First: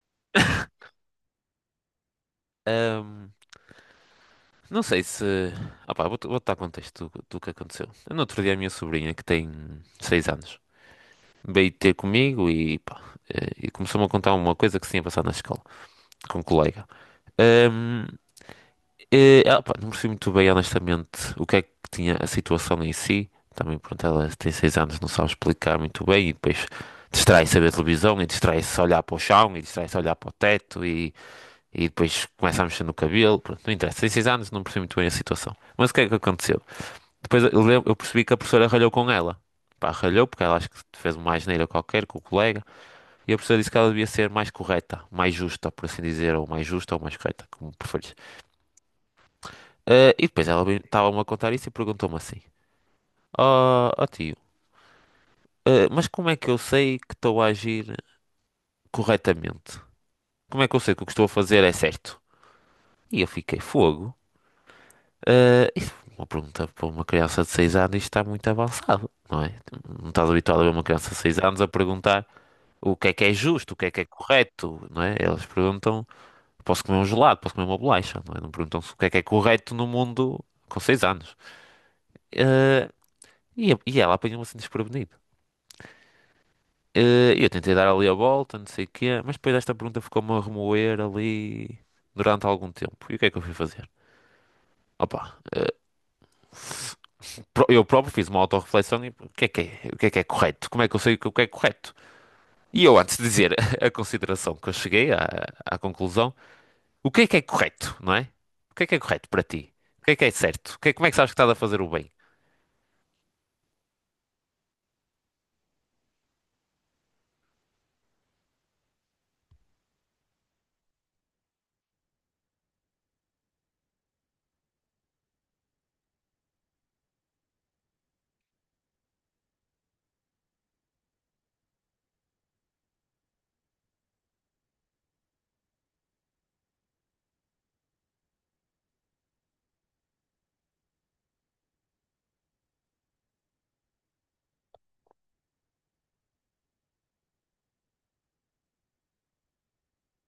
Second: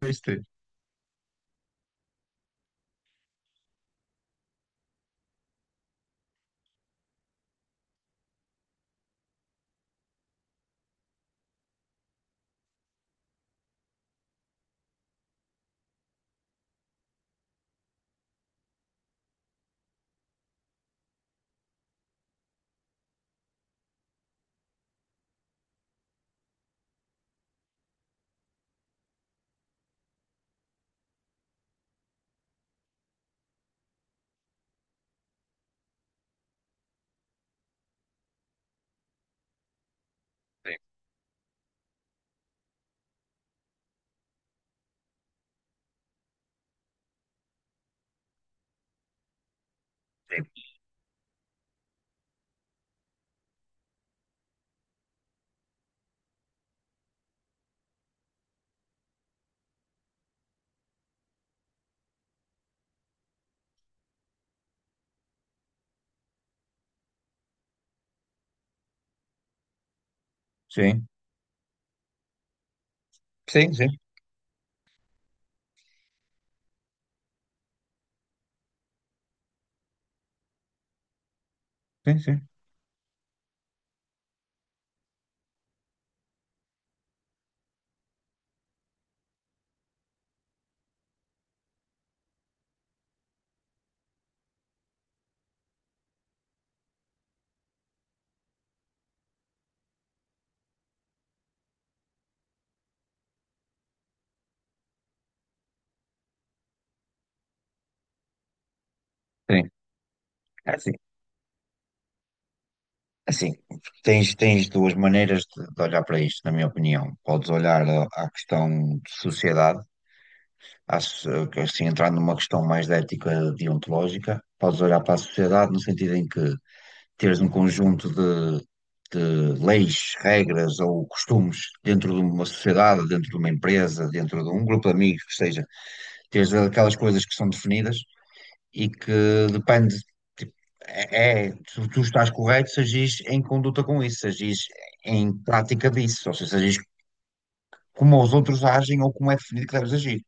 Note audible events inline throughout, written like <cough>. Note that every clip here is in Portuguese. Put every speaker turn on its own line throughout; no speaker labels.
Dois, três.
<laughs> Ahm, não sei se. Opá, vou dar contexto do que aconteceu. No outro dia, a minha sobrinha, que tem 6 anos, veio ter comigo e, pá, e começou-me a contar uma coisa que se tinha passado na escola, com um colega. Ahm, Pá, não percebi muito bem, honestamente, o que é que tinha a situação em si. Também, pronto, ela tem 6 anos, não sabe explicar muito bem e depois distrai-se a ver televisão e distrai-se a olhar para o chão e distrai-se a olhar para o teto e. E depois começa a mexer no cabelo. Pronto, não interessa. Tem seis anos, não percebi muito bem a situação. Mas o que é que aconteceu? Depois eu percebi que a professora ralhou com ela. Pá, ralhou porque ela acho que fez uma asneira qualquer com o colega. E a professora disse que ela devia ser mais correta, mais justa, por assim dizer, ou mais justa ou mais correta, como preferires. E depois ela estava-me a contar isso e perguntou-me assim: Ó tio, mas como é que eu sei que estou a agir corretamente? Como é que eu sei que o que estou a fazer é certo? E eu fiquei fogo. Isso é uma pergunta para uma criança de 6 anos, isto está muito avançado, não é? Não estás habituado a ver uma
Sim,
criança de 6 anos a perguntar o que é
sim,
justo, o
sim,
que é correto, não é? Elas perguntam, posso comer um gelado, posso comer uma bolacha, não é? Não perguntam se o que é correto no mundo com 6 anos.
sim, sim.
Eh, e, e ela apanhou-me assim desprevenido. Eu tentei dar ali a volta, não sei o quê, mas depois esta pergunta ficou-me a remoer ali durante algum tempo. E o que é que eu fui fazer? Opa, eu próprio fiz uma autorreflexão e o que é, o que é correto? Como é que eu sei o que é correto? E eu, antes de dizer <laughs> a consideração que eu cheguei à conclusão, o que é correto, não é? O que é correto para
Sim.
ti? O que é certo? O que
Assim,
como é que sabes que estás a fazer o bem?
assim, tens duas maneiras de olhar para isto, na minha opinião. Podes olhar à questão de sociedade, à so- assim, entrando numa questão mais de ética deontológica, podes olhar para a sociedade no sentido em que teres um conjunto de leis, regras ou costumes dentro de uma sociedade, dentro de uma empresa, dentro de um grupo de amigos, que seja, teres aquelas coisas que são definidas e que depende, tipo, tu estás correto se agis em conduta com isso, se agis em prática disso, ou seja, se agis como os outros agem ou como é definido que deves agir.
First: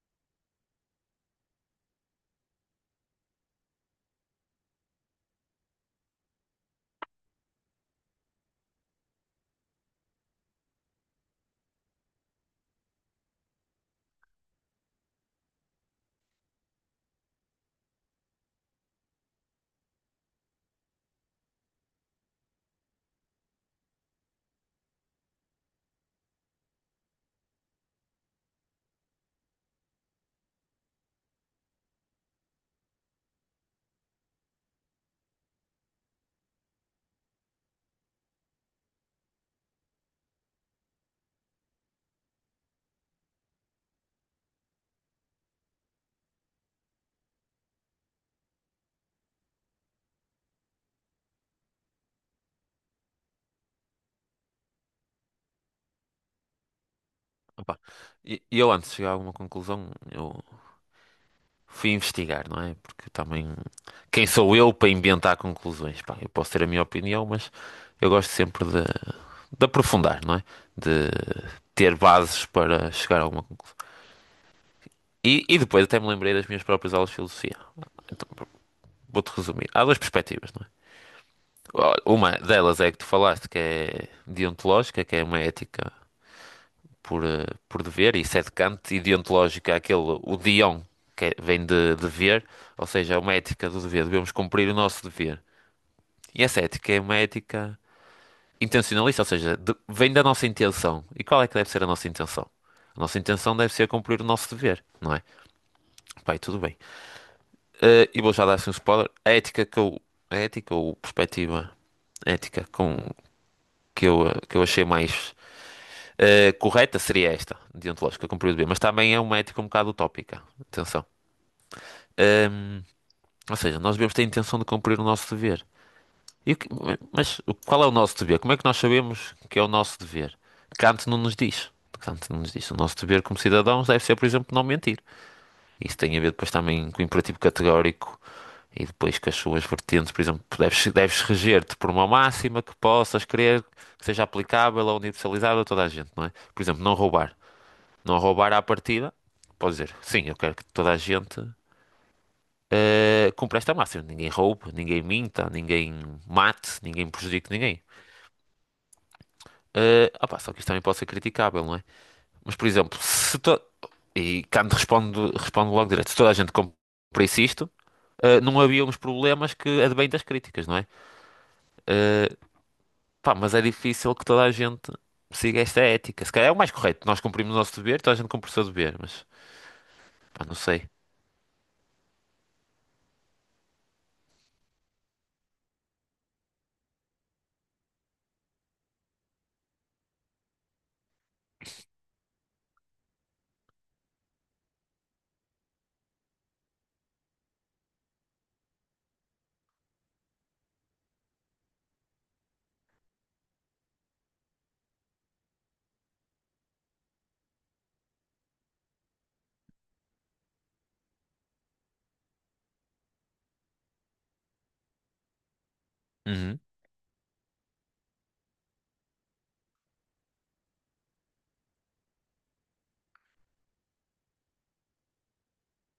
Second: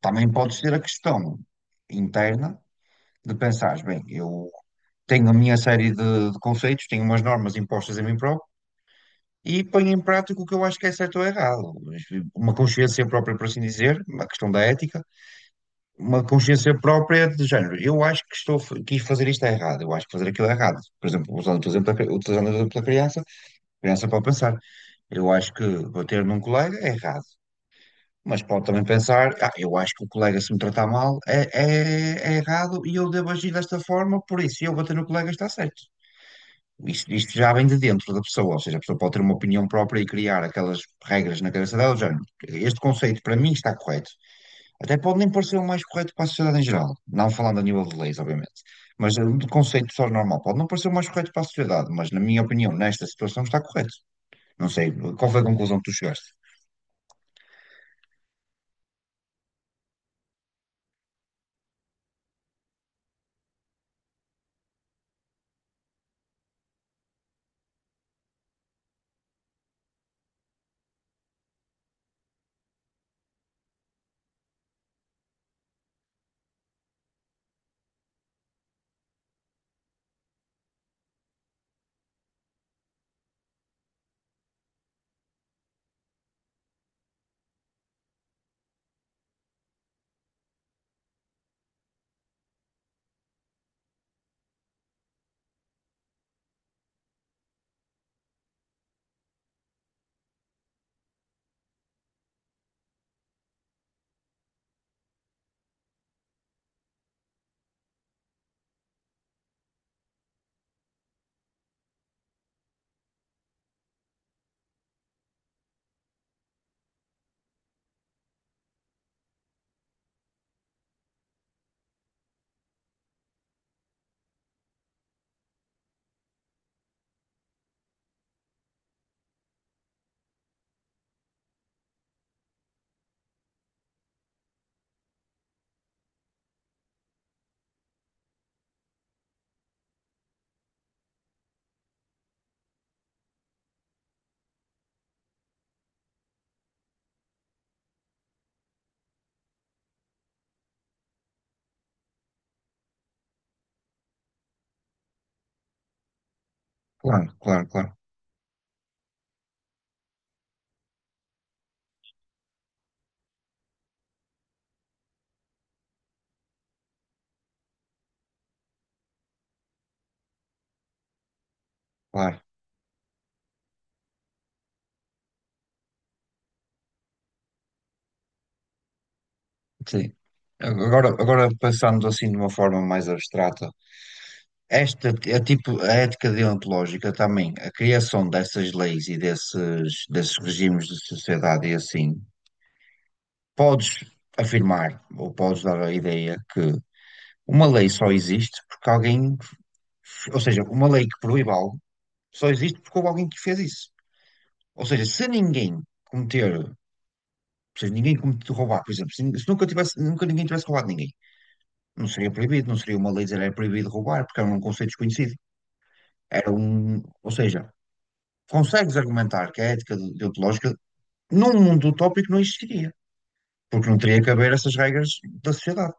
Também podes ter a questão interna de pensares, bem, eu tenho a minha série de conceitos, tenho umas normas impostas a mim próprio e ponho em prática o que eu acho que é certo ou errado. Uma consciência própria, por assim dizer, uma questão da ética uma consciência própria de género. Eu acho que estou, a quis fazer isto é errado, eu acho que fazer aquilo é errado. Por exemplo, usando o teu exemplo, utilizando o exemplo da criança, a criança pode pensar, eu acho que bater num colega é errado. Mas pode também pensar, ah, eu acho que o colega se me tratar mal é errado e eu devo agir desta forma, por isso eu bater no colega está certo. Isto já vem de dentro da pessoa, ou seja, a pessoa pode ter uma opinião própria e criar aquelas regras na cabeça dela, do género. Este conceito para mim está correto. Até pode nem parecer o mais correto para a sociedade em geral, não falando a nível de leis, obviamente, mas é um conceito só normal. Pode não parecer o mais correto para a sociedade, mas na minha opinião, nesta situação está correto. Não sei, qual foi a conclusão que tu chegaste?
Opa, E eu, antes de chegar a alguma conclusão, eu fui investigar, não é? Porque também, quem sou eu para inventar conclusões? Pá, eu posso ter a minha opinião, mas eu gosto sempre de aprofundar, não é? De ter bases para chegar a alguma conclusão. E depois até me lembrei das minhas próprias aulas de filosofia. Vou-te resumir. Há duas perspectivas, não é? Olha, uma delas é a que tu falaste, que é deontológica, que é uma ética por, por dever, e isso é de Kant, e deontológica é aquele, o dion, que vem de dever, ou seja, é uma ética do dever, devemos cumprir o nosso dever. E essa ética é uma ética intencionalista, ou seja, vem da nossa intenção. E qual é que deve ser a nossa intenção? A nossa intenção deve ser cumprir o nosso dever, não é? Pai, tudo bem. E vou já dar assim um spoiler. A ética que eu. A ética ou perspectiva ética com, que eu, que eu achei mais correta seria esta, deontológica, como proibido beber. Mas também é uma ética um bocado utópica. Atenção. Ehm, ou seja, nós devemos ter a intenção de cumprir o nosso dever. E o mas qual é o nosso dever? Como é que nós sabemos que é o nosso dever? Kant não nos diz. Kant não nos diz. O nosso dever como cidadãos deve ser, por exemplo, não mentir. Isso tem a ver depois também com o imperativo categórico e depois com as suas vertentes. Por exemplo, deves reger-te por uma máxima que possas querer que seja aplicável ou universalizável a toda a gente, não é? Por exemplo, não roubar. Não roubar à partida, pode dizer, sim, eu quero que toda a gente cumpra esta máxima. Ninguém roube, ninguém minta, ninguém mate, ninguém
Claro,
prejudique
claro,
ninguém.
claro,
Opá, só que isto também pode ser criticável, não é? Mas, por exemplo, se to... E Kant responde, responde logo direto, se toda a gente cumprisse isto, não havia uns problemas que advêm das críticas, não é? Uh,
claro.
Pá, mas é difícil que toda a gente siga esta ética. Se calhar é o mais correto. Nós cumprimos o nosso dever, toda a gente cumpre o seu dever, mas
Sim.
pá, não sei.
Agora pensando assim de uma forma mais abstrata, esta é tipo a ética deontológica também, a criação dessas leis e desses regimes de sociedade e assim. Podes afirmar ou podes dar a ideia que uma lei só existe porque alguém, ou seja, uma lei que proíbe algo só existe porque houve alguém que fez isso. Ou seja, se ninguém cometer, ou seja, ninguém cometer roubar, por exemplo, se nunca tivesse, nunca ninguém tivesse roubado ninguém, não seria proibido, não seria uma lei dizer era proibido roubar, porque era um conceito desconhecido. Era
Uhum,
um, ou seja, consegues argumentar que a deontológica num mundo utópico não existiria, porque não teria que haver essas regras da sociedade.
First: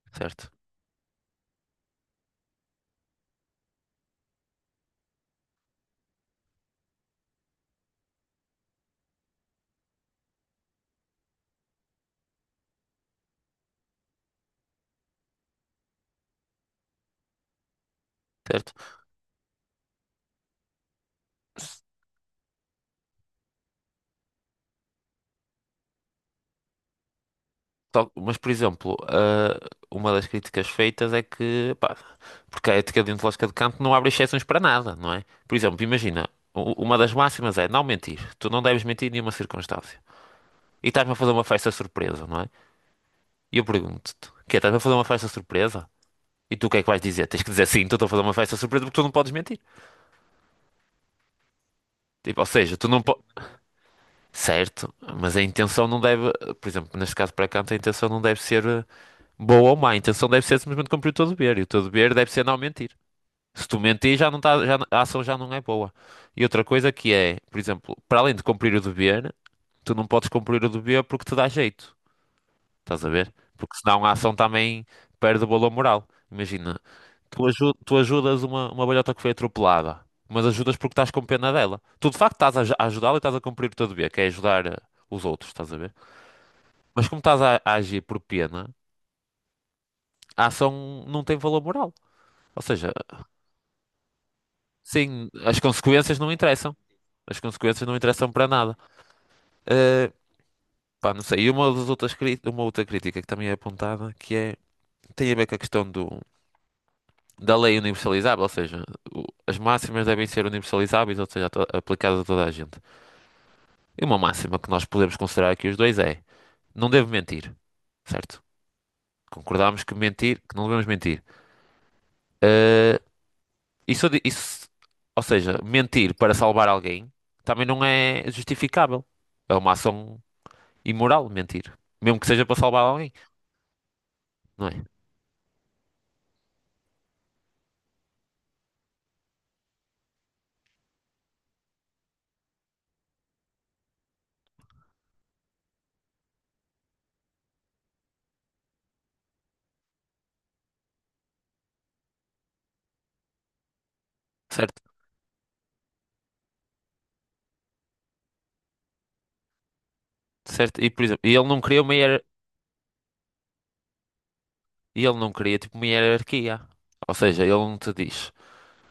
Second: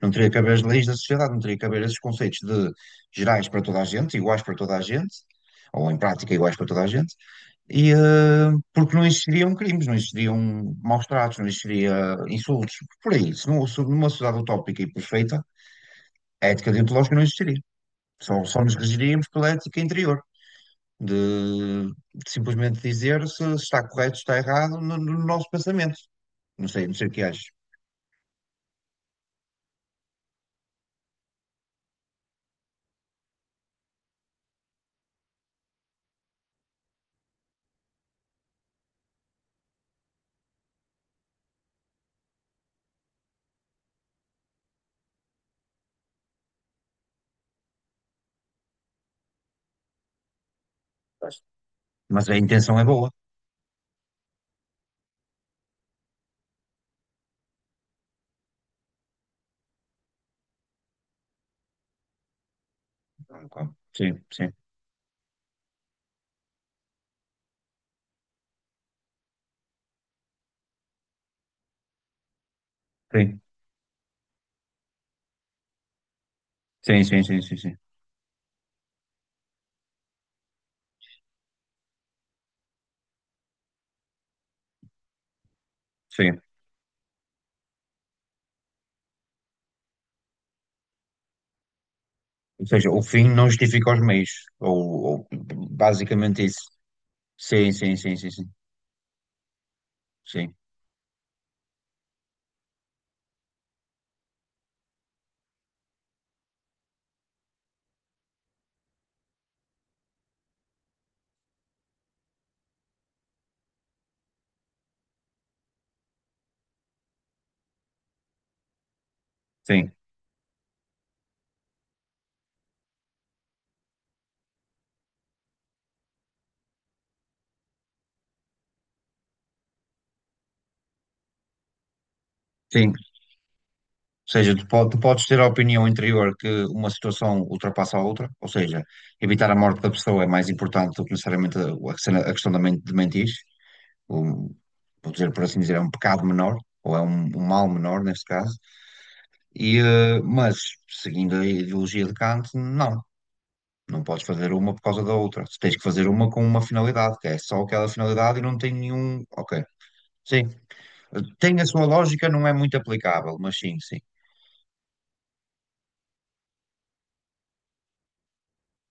Não teria que haver
certo,
as leis da sociedade, não teria que haver esses conceitos de gerais para toda a gente, iguais para toda a gente, ou em prática iguais para toda a gente, e, porque não existiriam crimes, não existiriam maus-tratos, não existiria insultos, por aí. Se, não, se numa sociedade utópica e perfeita, a ética deontológica não existiria. Só
certo.
nos regiríamos pela ética interior, de, de simplesmente dizer se está correto, se está errado no nosso pensamento. Não sei, não sei o que achas.
Mas, por exemplo, uma das críticas feitas é que, pá, porque a ética deontológica de Kant não abre exceções para nada, não é? Por exemplo, imagina, uma das máximas é não mentir. Tu não deves mentir em nenhuma circunstância. E estás-me a fazer uma festa surpresa, não é? E eu pergunto-te, que estás-me a fazer uma festa surpresa? E tu o que é que vais dizer? Tens que dizer sim, estou a fazer uma festa surpresa porque tu não podes mentir.
Mas a
Tipo, ou seja,
intenção é
tu não
boa.
podes. Certo, mas a intenção não deve, por exemplo, neste caso para canto, a intenção não deve ser boa ou má, a intenção deve ser simplesmente cumprir o teu dever, e o teu dever deve ser não mentir. Se tu mentir,
Sim,
já não
sim,
tá, já, a ação já não é boa. E outra coisa que é, por exemplo, para além de cumprir o dever, tu não podes cumprir o dever porque te dá jeito, estás a ver?
sim.
Porque senão a ação também perde o valor moral. Imagina,
Sim, sim, sim,
Tu,
sim,
aju-
sim.
tu ajudas uma velhota que foi atropelada, mas ajudas porque estás com pena dela. Tu de facto estás a ajudá-la e estás a cumprir o teu dever, que é ajudar os outros, estás a ver?
Sim.
Mas como estás a agir por pena, a ação não tem valor moral. Ou
Ou seja,
seja,
o fim não justifica os meios. Ou
sim, as consequências não
basicamente isso.
interessam. As
Sim,
consequências
sim,
não
sim,
interessam
sim,
para
sim.
nada. Eh,
Sim,
Pá, não sei. E uma outra crítica que também é apontada, que é, tem a ver com a questão do, da lei universalizável, ou seja, as máximas devem ser universalizáveis, ou seja, a aplicadas a toda a gente. E uma máxima que nós podemos considerar aqui os dois é: não devo mentir, certo? Concordámos
sim,
que não devemos mentir. Eh, isso, isso, ou seja, mentir para salvar alguém também não é justificável. É uma ação imoral mentir, mesmo que seja para salvar
sim.
alguém,
Ou seja, tu,
não é?
tu podes ter a opinião interior que uma situação ultrapassa a outra, ou seja, evitar a morte da pessoa é mais importante do que necessariamente a a de mentir. Um, vou dizer, por assim dizer, é um pecado menor, ou é um mal menor neste caso. E, mas, seguindo a ideologia de Kant, não. Não podes fazer uma por
Certo?
causa da outra. Tens que fazer uma com uma finalidade, que é só aquela finalidade e não tem nenhum. Ok. Sim.
Certo? E por exemplo,
Tem a sua lógica, não é muito aplicável, mas sim, sim.
e ele não queria tipo uma hierarquia. Ou seja, ele não te diz.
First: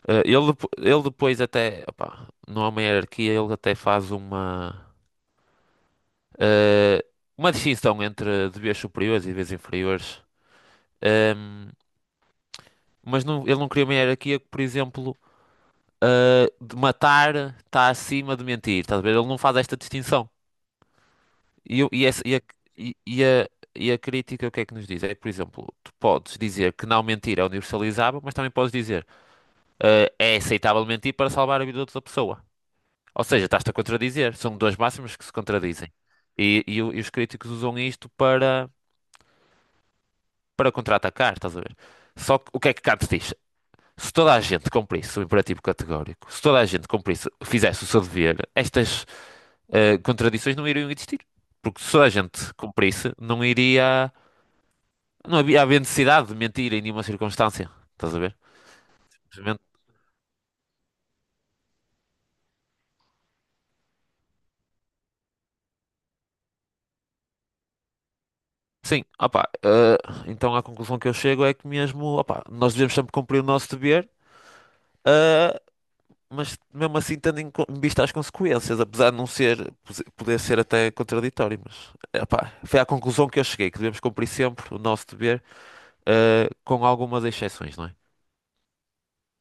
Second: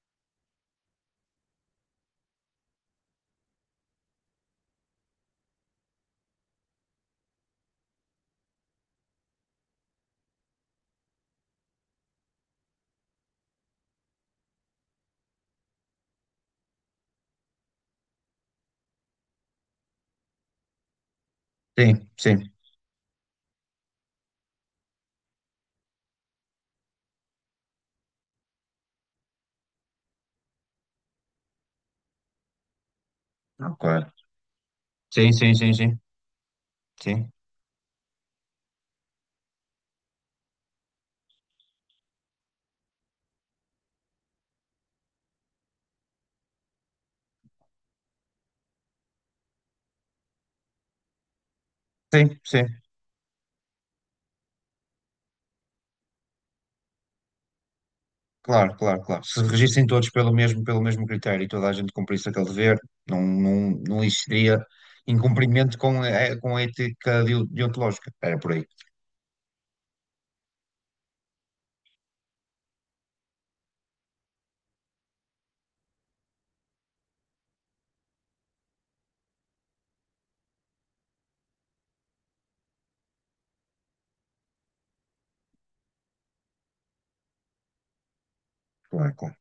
Ele, ele depois até, opá, não há uma hierarquia, ele até faz uma eh, uma distinção entre deveres superiores e deveres inferiores. Ehm, mas ele não criou uma hierarquia que, por exemplo, de matar está acima de mentir. Estás a ver? Ele não faz esta distinção. E, eu- e
Sim,
essa- e a,
sim.
e- e a- E a crítica, o que é que nos diz? É que, por exemplo, tu podes dizer que não mentir é universalizável, mas também podes dizer é aceitável mentir para salvar a vida de outra pessoa. Ou seja, estás-te a
Ok.
contradizer. São duas máximas que
Sim,
se
sim, sim,
contradizem.
sim.
E e os
Sim,
críticos usam isto para contra-atacar, estás a ver? Só que o que é que Kant diz? Se toda a gente cumprisse o imperativo categórico, se toda a gente cumprisse, fizesse o seu dever, estas contradições não iriam existir. Porque se toda a
sim,
gente
sim.
cumprisse, não iria. Não havia, havia necessidade de mentir em nenhuma circunstância. Estás a ver?
Claro, claro, claro. Se
Simplesmente.
regissem todos pelo mesmo critério e toda a gente cumprisse aquele dever, não, não, não existiria incumprimento com a deontológica. Era por aí.
Sim, opá. Então a conclusão que eu chego é que mesmo, opá, nós devemos sempre cumprir o nosso dever. eh, mas mesmo assim tendo em em vista as consequências, apesar de não ser, poder ser até contraditório, mas epá, foi à conclusão que eu cheguei, que devemos cumprir sempre o nosso dever, com algumas exceções, não é?
Claro, claro.